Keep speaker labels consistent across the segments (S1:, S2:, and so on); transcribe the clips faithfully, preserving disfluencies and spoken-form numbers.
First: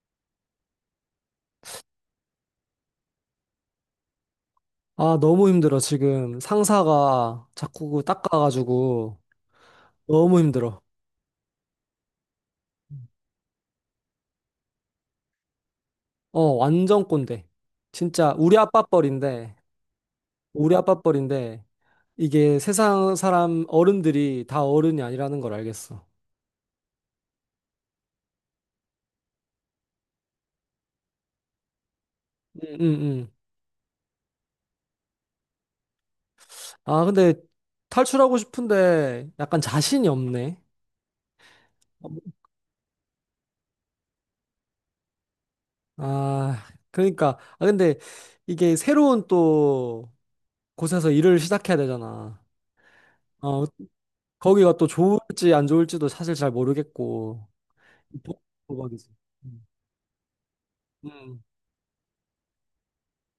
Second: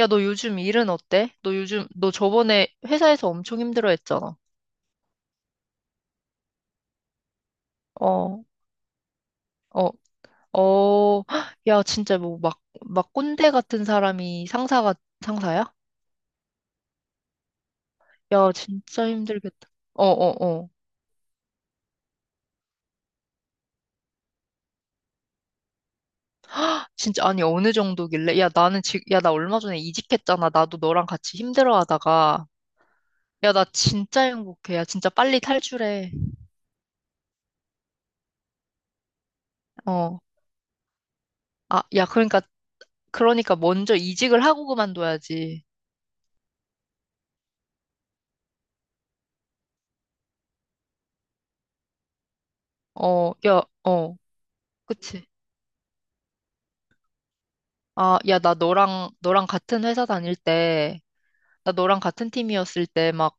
S1: 야, 너 요즘 일은 어때? 너 요즘, 너 저번에 회사에서 엄청 힘들어 했잖아.
S2: 아, 너무 힘들어, 지금. 상사가 자꾸 그
S1: 어,
S2: 닦아가지고
S1: 어,
S2: 너무 힘들어.
S1: 어, 헉. 야, 진짜 뭐 막, 막 꼰대 같은 사람이 상사가, 상사야?
S2: 어, 완전 꼰대. 진짜
S1: 야,
S2: 우리 아빠
S1: 진짜
S2: 뻘인데,
S1: 힘들겠다. 어, 어, 어.
S2: 우리 아빠 뻘인데, 이게 세상 사람 어른들이 다 어른이 아니라는 걸 알겠어.
S1: 진짜, 아니, 어느 정도길래? 야, 나는 지금, 야, 나 얼마 전에 이직했잖아. 나도 너랑 같이 힘들어 하다가.
S2: 응, 응, 응.
S1: 야, 나 진짜 행복해. 야, 진짜 빨리 탈출해.
S2: 아, 근데 탈출하고 싶은데 약간 자신이
S1: 어.
S2: 없네.
S1: 아, 야, 그러니까, 그러니까 먼저 이직을 하고 그만둬야지.
S2: 아, 그러니까. 아, 근데 이게 새로운 또 곳에서 일을 시작해야 되잖아.
S1: 어, 야,
S2: 어,
S1: 어.
S2: 거기가 또
S1: 그치?
S2: 좋을지 안 좋을지도 사실 잘 모르겠고
S1: 아, 야, 나 너랑,
S2: 복박이지.
S1: 너랑
S2: 음.
S1: 같은 회사 다닐 때,
S2: 음.
S1: 나 너랑 같은 팀이었을 때 막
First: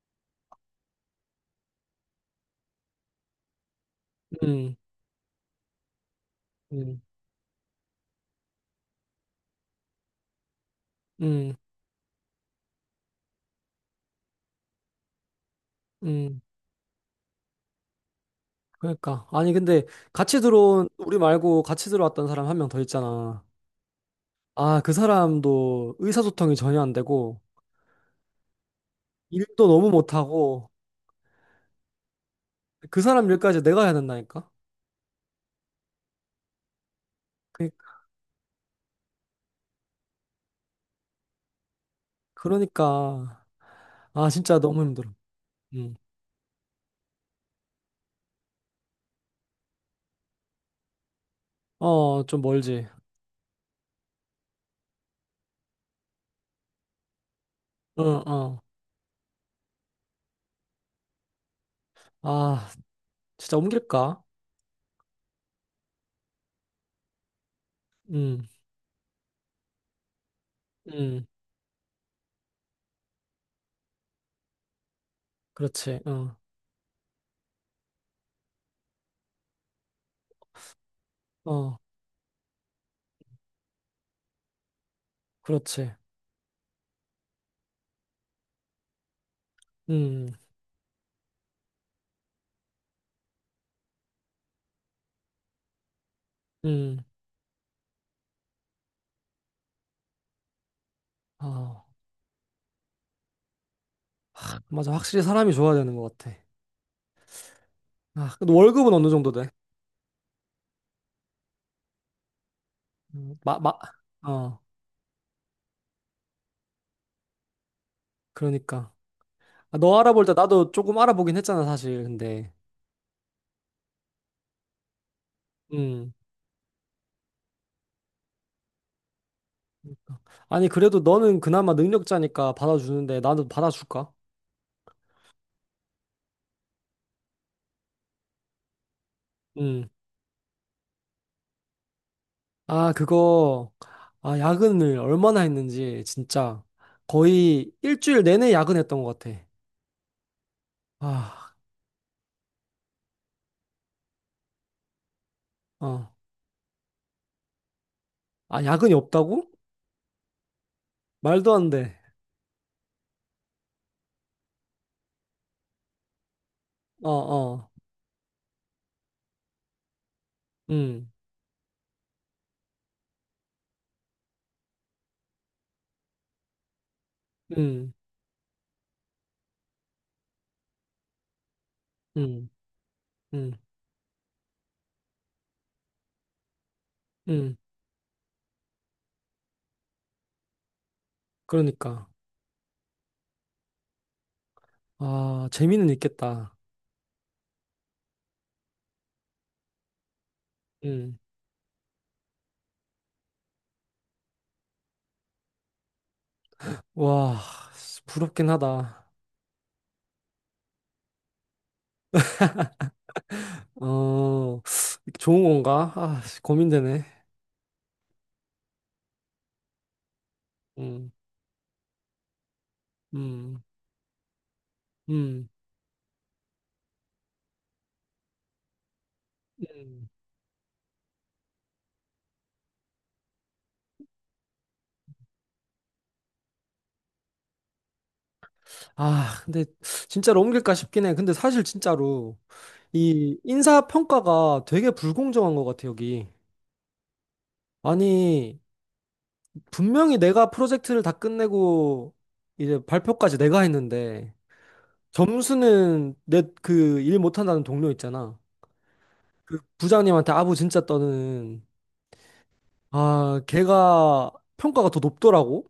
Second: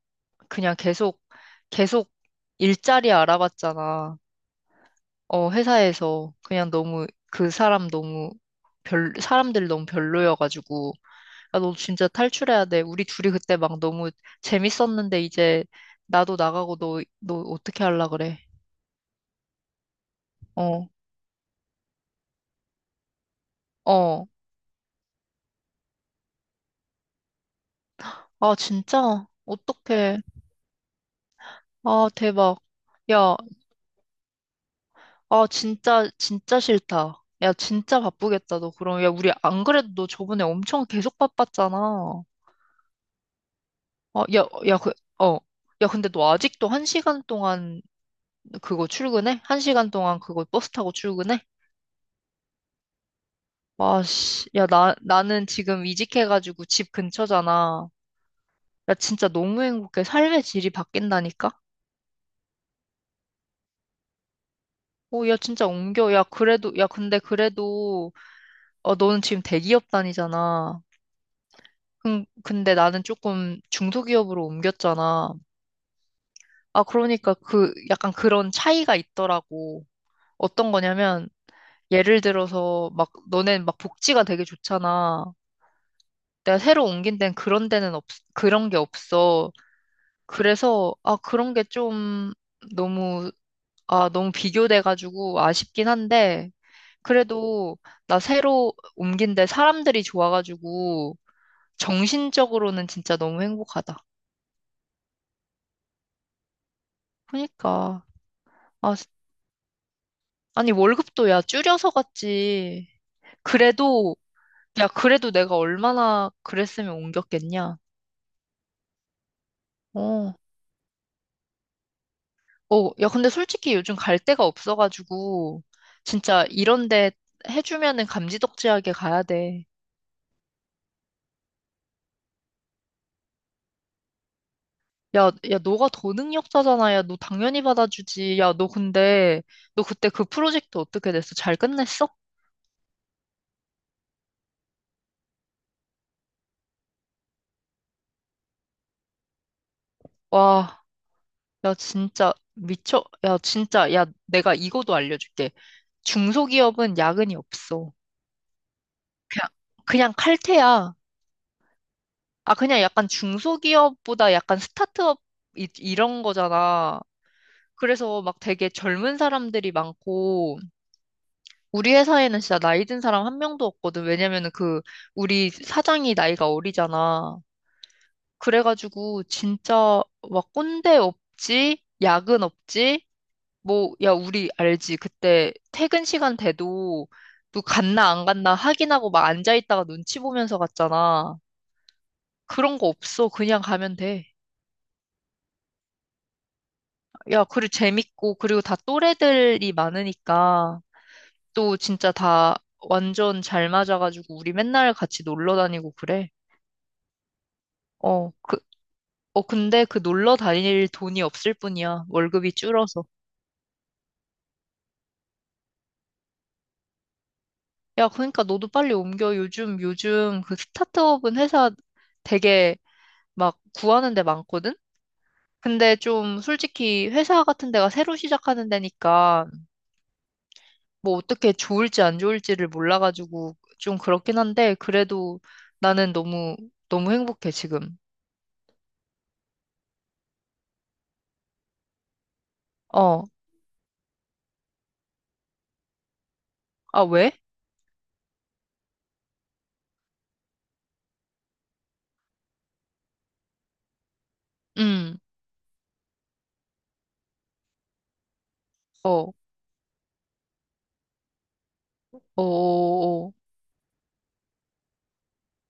S1: 그냥 계속, 계속 일자리 알아봤잖아.
S2: 음.
S1: 어, 회사에서 그냥
S2: 음.
S1: 너무 그 사람 너무 별, 사람들 너무 별로여가지고.
S2: 음.
S1: 야, 너 진짜 탈출해야 돼. 우리 둘이 그때 막 너무 재밌었는데 이제 나도
S2: 음.
S1: 나가고 너, 너 어떻게 할라 그래?
S2: 그러니까 아니 근데 같이
S1: 어,
S2: 들어온 우리 말고 같이 들어왔던 사람 한 명 더 있잖아.
S1: 어.
S2: 아, 그 사람도 의사소통이 전혀 안 되고
S1: 아, 진짜?
S2: 일도 너무
S1: 어떡해.
S2: 못하고
S1: 아, 대박.
S2: 그 사람
S1: 야,
S2: 일까지 내가 해야 된다니까.
S1: 아, 진짜, 진짜 싫다. 야,
S2: 그,
S1: 진짜 바쁘겠다, 너 그럼. 야, 우리 안 그래도 너 저번에 엄청 계속 바빴잖아. 어,
S2: 그러니까 아
S1: 야,
S2: 진짜
S1: 야,
S2: 너무
S1: 그,
S2: 힘들어.
S1: 어. 야,
S2: 음.
S1: 근데 너 아직도 한 시간 동안 그거 출근해? 한 시간 동안 그거 버스 타고 출근해?
S2: 어, 좀 멀지.
S1: 와, 씨. 야, 나, 나는 지금 이직해가지고 집 근처잖아.
S2: 어, 어.
S1: 야, 진짜 너무 행복해. 삶의 질이 바뀐다니까?
S2: 아, 진짜 옮길까?
S1: 오, 야, 진짜 옮겨. 야, 그래도, 야, 근데 그래도,
S2: 음.
S1: 어, 너는 지금 대기업 다니잖아.
S2: 음.
S1: 근- 근데 나는 조금 중소기업으로 옮겼잖아.
S2: 그렇지. 어.
S1: 아, 그러니까 그 약간 그런 차이가 있더라고. 어떤 거냐면
S2: 어.
S1: 예를 들어서 막 너넨 막 복지가 되게 좋잖아.
S2: 그렇지.
S1: 내가 새로 옮긴 데는 그런 데는 없, 그런 게 없어.
S2: 음,
S1: 그래서 아, 그런 게 좀 너무 아, 너무 비교돼가지고 아쉽긴 한데
S2: 음.
S1: 그래도 나 새로 옮긴 데 사람들이 좋아가지고
S2: 아,
S1: 정신적으로는 진짜 너무 행복하다.
S2: 맞아. 확실히 사람이 좋아야 되는 것 같아.
S1: 그러니까.
S2: 아, 근데 월급은
S1: 아,
S2: 어느 정도 돼?
S1: 아니, 월급도 야, 줄여서 갔지.
S2: 음, 마, 마,
S1: 그래도,
S2: 어,
S1: 야, 그래도 내가 얼마나 그랬으면 옮겼겠냐.
S2: 그러니까. 아, 너 알아볼 때
S1: 어,
S2: 나도 조금 알아보긴 했잖아, 사실. 근데,
S1: 어, 야, 근데 솔직히 요즘 갈 데가 없어가지고,
S2: 음.
S1: 진짜 이런 데 해주면은 감지덕지하게 가야 돼.
S2: 아니, 그래도 너는 그나마 능력자니까 받아주는데 나도 받아줄까?
S1: 야, 야, 너가 더 능력자잖아. 야, 너 당연히 받아주지. 야, 너 근데, 너
S2: 음.
S1: 그때 그 프로젝트 어떻게 됐어? 잘 끝냈어?
S2: 아, 그거, 아, 야근을 얼마나 했는지, 진짜. 거의 일주일 내내 야근했던 것 같아.
S1: 와,
S2: 아,
S1: 야, 진짜 미쳐. 야, 진짜, 야, 내가 이거도 알려줄게.
S2: 어.
S1: 중소기업은 야근이 없어.
S2: 아, 야근이 없다고?
S1: 그냥, 그냥 칼퇴야.
S2: 말도 안 돼.
S1: 아, 그냥 약간 중소기업보다 약간 스타트업 이, 이런 거잖아.
S2: 어, 어.
S1: 그래서 막 되게 젊은 사람들이 많고,
S2: 음.
S1: 우리 회사에는 진짜 나이 든 사람 한 명도 없거든. 왜냐면은 그, 우리 사장이 나이가 어리잖아.
S2: 음,
S1: 그래가지고 진짜 막 꼰대 없지, 야근
S2: 음,
S1: 없지,
S2: 음,
S1: 뭐, 야, 우리 알지. 그때 퇴근 시간 돼도
S2: 음.
S1: 또 갔나 안 갔나 확인하고 막 앉아있다가 눈치 보면서 갔잖아.
S2: 그러니까.
S1: 그런 거 없어. 그냥 가면 돼.
S2: 아, 재미는 있겠다.
S1: 야, 그리고 재밌고, 그리고 다 또래들이 많으니까,
S2: 음.
S1: 또 진짜 다 완전 잘 맞아가지고, 우리 맨날 같이 놀러 다니고 그래.
S2: 와,
S1: 어,
S2: 부럽긴
S1: 그,
S2: 하다.
S1: 어, 근데 그 놀러 다닐 돈이 없을 뿐이야. 월급이 줄어서.
S2: 어, 좋은 건가? 아, 고민되네.
S1: 야, 그러니까 너도 빨리 옮겨. 요즘, 요즘 그
S2: 음,
S1: 스타트업은 회사 되게 막
S2: 음,
S1: 구하는 데 많거든?
S2: 음,
S1: 근데 좀 솔직히 회사 같은 데가 새로 시작하는 데니까,
S2: 음.
S1: 뭐 어떻게 좋을지 안 좋을지를 몰라가지고 좀 그렇긴 한데 그래도 나는 너무 너무 행복해 지금.
S2: 아, 근데 진짜로 옮길까 싶긴 해. 근데 사실 진짜로
S1: 어.
S2: 이 인사평가가 되게 불공정한 것 같아, 여기.
S1: 아, 왜?
S2: 아니, 분명히 내가 프로젝트를 다 끝내고 이제 발표까지 내가 했는데
S1: 음.
S2: 점수는 내 그 일 못한다는 동료 있잖아.
S1: 어. 어.
S2: 그 부장님한테 아부 진짜 떠는
S1: 어. 어.
S2: 아 걔가 평가가 더 높더라고.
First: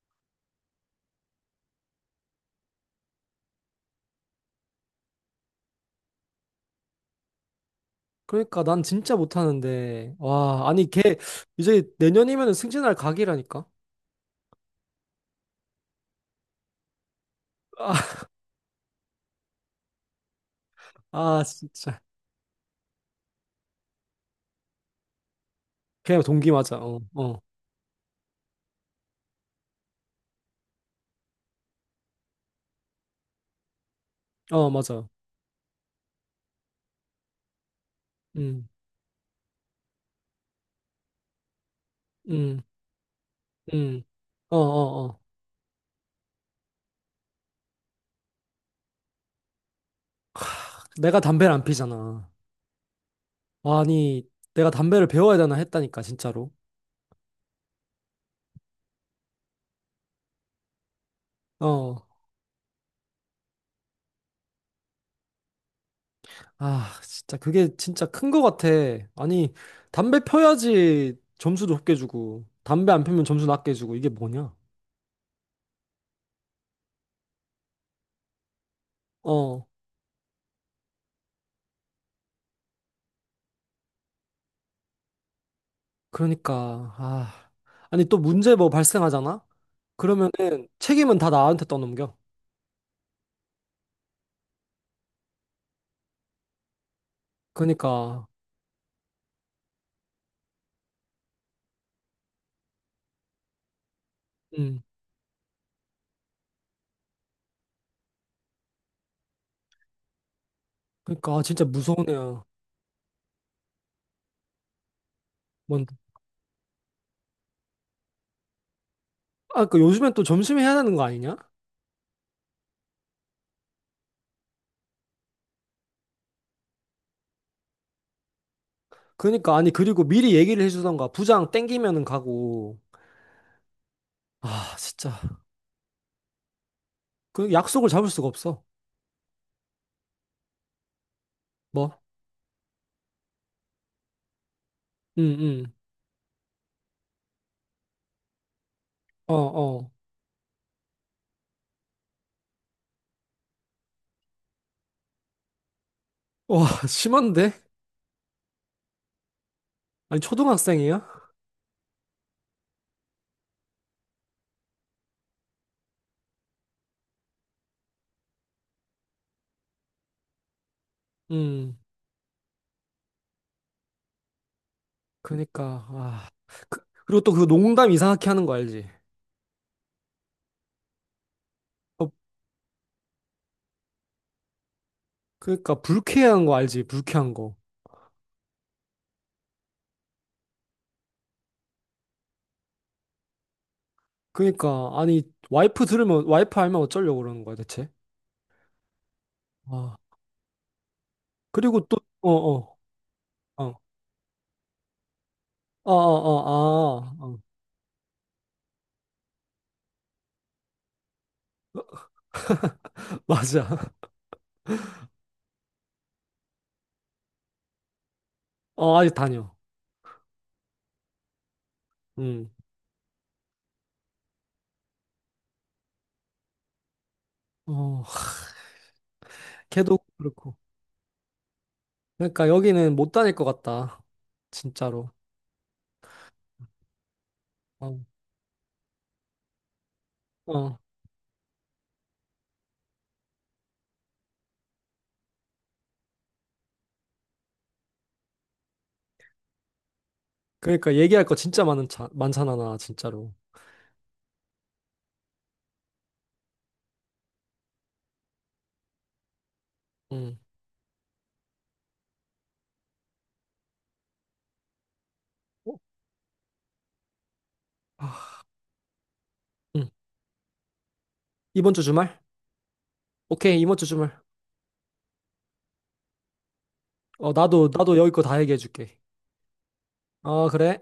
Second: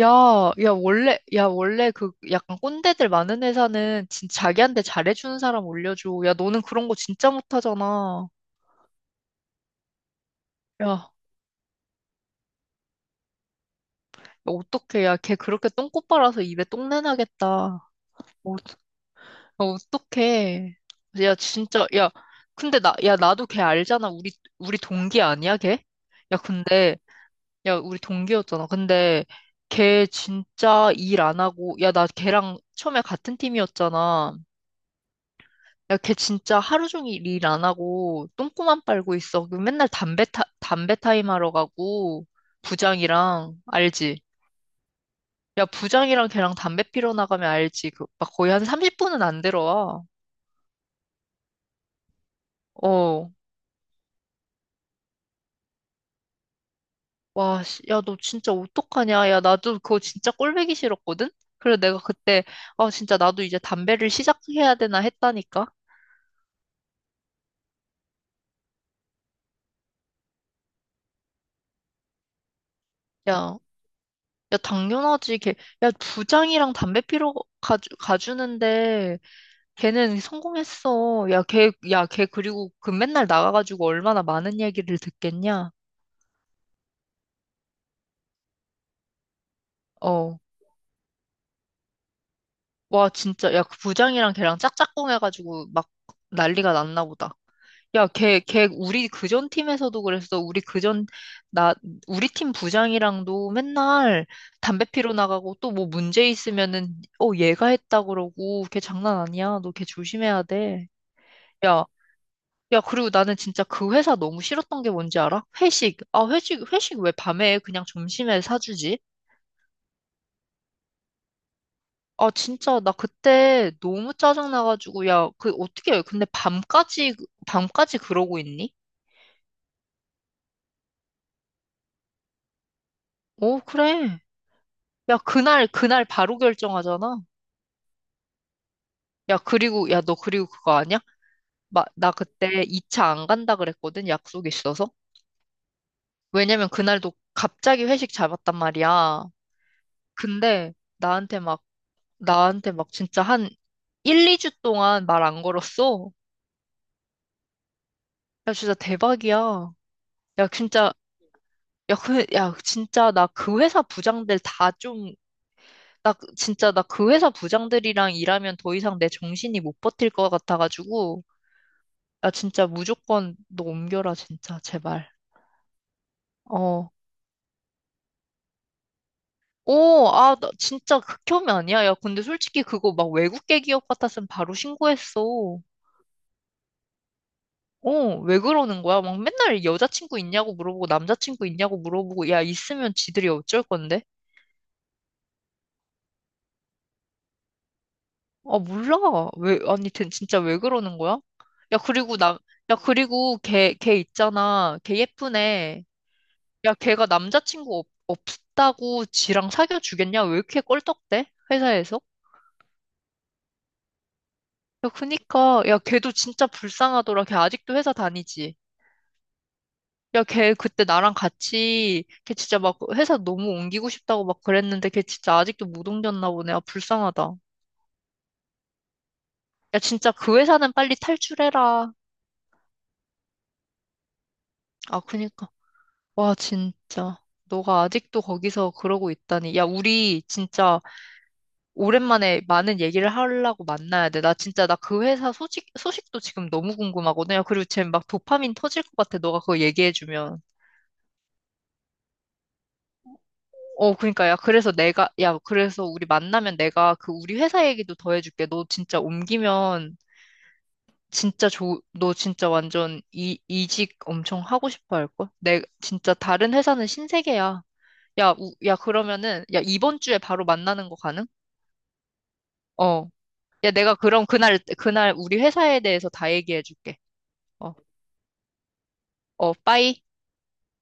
S1: 야, 야 원래 야 원래 그 약간 꼰대들 많은 회사는 진짜 자기한테 잘해주는 사람 올려줘. 야 너는 그런 거 진짜 못하잖아.
S2: 그러니까 난 진짜 못하는데 와
S1: 야
S2: 아니
S1: 야,
S2: 걔 이제 내년이면 승진할 각이라니까.
S1: 어떡해. 야 걔 그렇게 똥꼬 빨아서 입에 똥내 나겠다.
S2: 아,
S1: 어, 어떡해. 야,
S2: 아
S1: 진짜,
S2: 진짜
S1: 야, 근데 나, 야, 나도 걔 알잖아. 우리, 우리 동기 아니야, 걔?
S2: 걔가
S1: 야,
S2: 동기 맞아.
S1: 근데,
S2: 어 어
S1: 야, 우리 동기였잖아. 근데, 걔 진짜 일 안 하고, 야, 나 걔랑 처음에 같은 팀이었잖아.
S2: 어 맞아.
S1: 야, 걔 진짜 하루 종일 일 안 하고, 똥꼬만 빨고 있어. 그 맨날 담배 타, 담배 타임 하러 가고,
S2: 음음음어어어
S1: 부장이랑, 알지? 야, 부장이랑 걔랑 담배 피러 나가면 알지. 그, 막 거의 한 삼십 분 안 들어와.
S2: 내가 담배를 안 피잖아.
S1: 어.
S2: 아니 내가 담배를 배워야 되나 했다니까 진짜로.
S1: 와, 씨, 야, 너 진짜 어떡하냐? 야, 나도 그거 진짜 꼴보기 싫었거든? 그래,
S2: 어.
S1: 내가 그때, 아, 진짜 나도 이제 담배를 시작해야 되나 했다니까?
S2: 아, 진짜 그게 진짜 큰 거 같아. 아니, 담배 펴야지 점수도 높게 주고, 담배 안 피면 점수
S1: 야,
S2: 낮게 주고, 이게 뭐냐?
S1: 야, 당연하지. 걔, 야, 부장이랑 담배 피러 가주, 가주는데,
S2: 어,
S1: 걔는 성공했어. 야, 걔, 야, 걔 그리고 그 맨날 나가가지고 얼마나 많은 얘기를 듣겠냐?
S2: 그러니까, 아. 아니, 또 문제 뭐 발생하잖아?
S1: 어,
S2: 그러면은 책임은 다 나한테 떠넘겨.
S1: 와, 진짜, 야, 그 부장이랑 걔랑 짝짝꿍 해가지고 막 난리가 났나 보다. 야,
S2: 그러니까,
S1: 걔, 걔, 우리 그전 팀에서도 그랬어. 우리 그전, 나, 우리 팀 부장이랑도 맨날
S2: 음,
S1: 담배 피러 나가고 또 뭐 문제 있으면은, 어, 얘가 했다 그러고, 걔 장난 아니야. 너 걔 조심해야 돼.
S2: 그러니까, 아, 진짜
S1: 야,
S2: 무서운 애야.
S1: 야, 그리고 나는 진짜 그 회사 너무 싫었던 게 뭔지 알아?
S2: 뭔,
S1: 회식. 아, 회식, 회식 왜 밤에 해? 그냥 점심에 사주지?
S2: 아, 그 요즘엔 또 점심에 해야 되는 거 아니냐?
S1: 아, 진짜, 나 그때 너무 짜증나가지고, 야, 그, 어떻게, 근데 밤까지, 밤까지 그러고 있니?
S2: 그러니까, 아니, 그리고 미리 얘기를 해주던가, 부장 땡기면은 가고,
S1: 어, 그래.
S2: 아,
S1: 야,
S2: 진짜.
S1: 그날, 그날 바로 결정하잖아.
S2: 그 약속을 잡을 수가 없어.
S1: 야, 그리고, 야, 너 그리고 그거 아니야? 마,
S2: 뭐?
S1: 나 그때 이 차 안 간다 그랬거든, 약속 있어서.
S2: 응, 응,
S1: 왜냐면 그날도 갑자기 회식 잡았단 말이야.
S2: 어, 어.
S1: 근데 나한테 막, 나한테 막 진짜 한 일, 이 주 동안 말 안 걸었어.
S2: 와, 심한데?
S1: 야, 진짜 대박이야.
S2: 아니,
S1: 야, 진짜,
S2: 초등학생이야?
S1: 야, 그, 야, 진짜 나 그 회사 부장들 다 좀, 나 그- 진짜 나 그 회사 부장들이랑 일하면 더 이상 내 정신이 못 버틸 것 같아가지고.
S2: 음,
S1: 아, 진짜 무조건 너 옮겨라, 진짜. 제발.
S2: 그니까, 아. 그,
S1: 어.
S2: 그리고 또 그 농담 이상하게 하는 거 알지?
S1: 오, 아, 나 진짜 극혐이 아니야. 야,
S2: 어,
S1: 근데 솔직히 그거 막 외국계 기업 같았으면 바로 신고했어.
S2: 그니까, 불쾌한 거 알지? 불쾌한 거.
S1: 어, 왜 그러는 거야? 막 맨날 여자친구 있냐고 물어보고 남자친구 있냐고 물어보고 야, 있으면 지들이 어쩔 건데?
S2: 그니까, 아니, 와이프 들으면, 와이프 알면 어쩌려고 그러는 거야, 대체?
S1: 아, 몰라. 왜, 아니,
S2: 아,
S1: 대- 진짜 왜 그러는 거야? 야,
S2: 그리고 또,
S1: 그리고
S2: 어,
S1: 남,
S2: 어,
S1: 야, 그리고 걔,
S2: 어,
S1: 걔 있잖아. 걔 예쁜 애.
S2: 어, 어,
S1: 야,
S2: 어,
S1: 걔가
S2: 아, 어,
S1: 남자친구 없, 없다고 지랑 사귀어 주겠냐? 왜 이렇게 껄떡대? 회사에서?
S2: 맞아.
S1: 야, 그니까, 야, 걔도 진짜 불쌍하더라. 걔 아직도 회사 다니지.
S2: 어, 아직 다녀.
S1: 야, 걔 그때 나랑 같이, 걔
S2: 음,
S1: 진짜 막 회사 너무 옮기고 싶다고 막 그랬는데, 걔 진짜 아직도 못 옮겼나 보네. 아, 불쌍하다.
S2: 어,
S1: 야,
S2: 걔도
S1: 진짜 그
S2: 그렇고.
S1: 회사는 빨리 탈출해라.
S2: 그니까, 러 여기는 못 다닐 것 같다.
S1: 아,
S2: 진짜로.
S1: 그니까. 와, 진짜. 너가
S2: 어,
S1: 아직도 거기서 그러고 있다니. 야, 우리
S2: 어.
S1: 진짜 오랜만에 많은 얘기를 하려고 만나야 돼. 나 진짜, 나 그 회사 소식, 소식도 지금 너무 궁금하거든. 야, 그리고 쟤 막 도파민 터질 것 같아. 너가 그거 얘기해주면.
S2: 그러니까 얘기할 거 진짜 많은 차, 많잖아, 나 진짜로.
S1: 어, 그러니까 야, 그래서 내가 야, 그래서 우리 만나면 내가 그 우리 회사 얘기도 더 해줄게. 너 진짜 옮기면
S2: 음.
S1: 진짜 좋, 너 진짜 완전 이 이직 엄청 하고 싶어 할 걸? 내
S2: 어?
S1: 진짜 다른 회사는 신세계야. 야,
S2: 아,
S1: 우, 야 그러면은 야
S2: 응.
S1: 이번 주에 바로 만나는 거 가능?
S2: 이번 주 주말?
S1: 어.
S2: 오케이,
S1: 야,
S2: 이번 주
S1: 내가
S2: 주말.
S1: 그럼 그날 그날 우리 회사에 대해서 다 얘기해 줄게.
S2: 어, 나도,
S1: 어,
S2: 나도 여기 거 다 얘기해줄게.
S1: 어, 빠이.
S2: 어, 그래.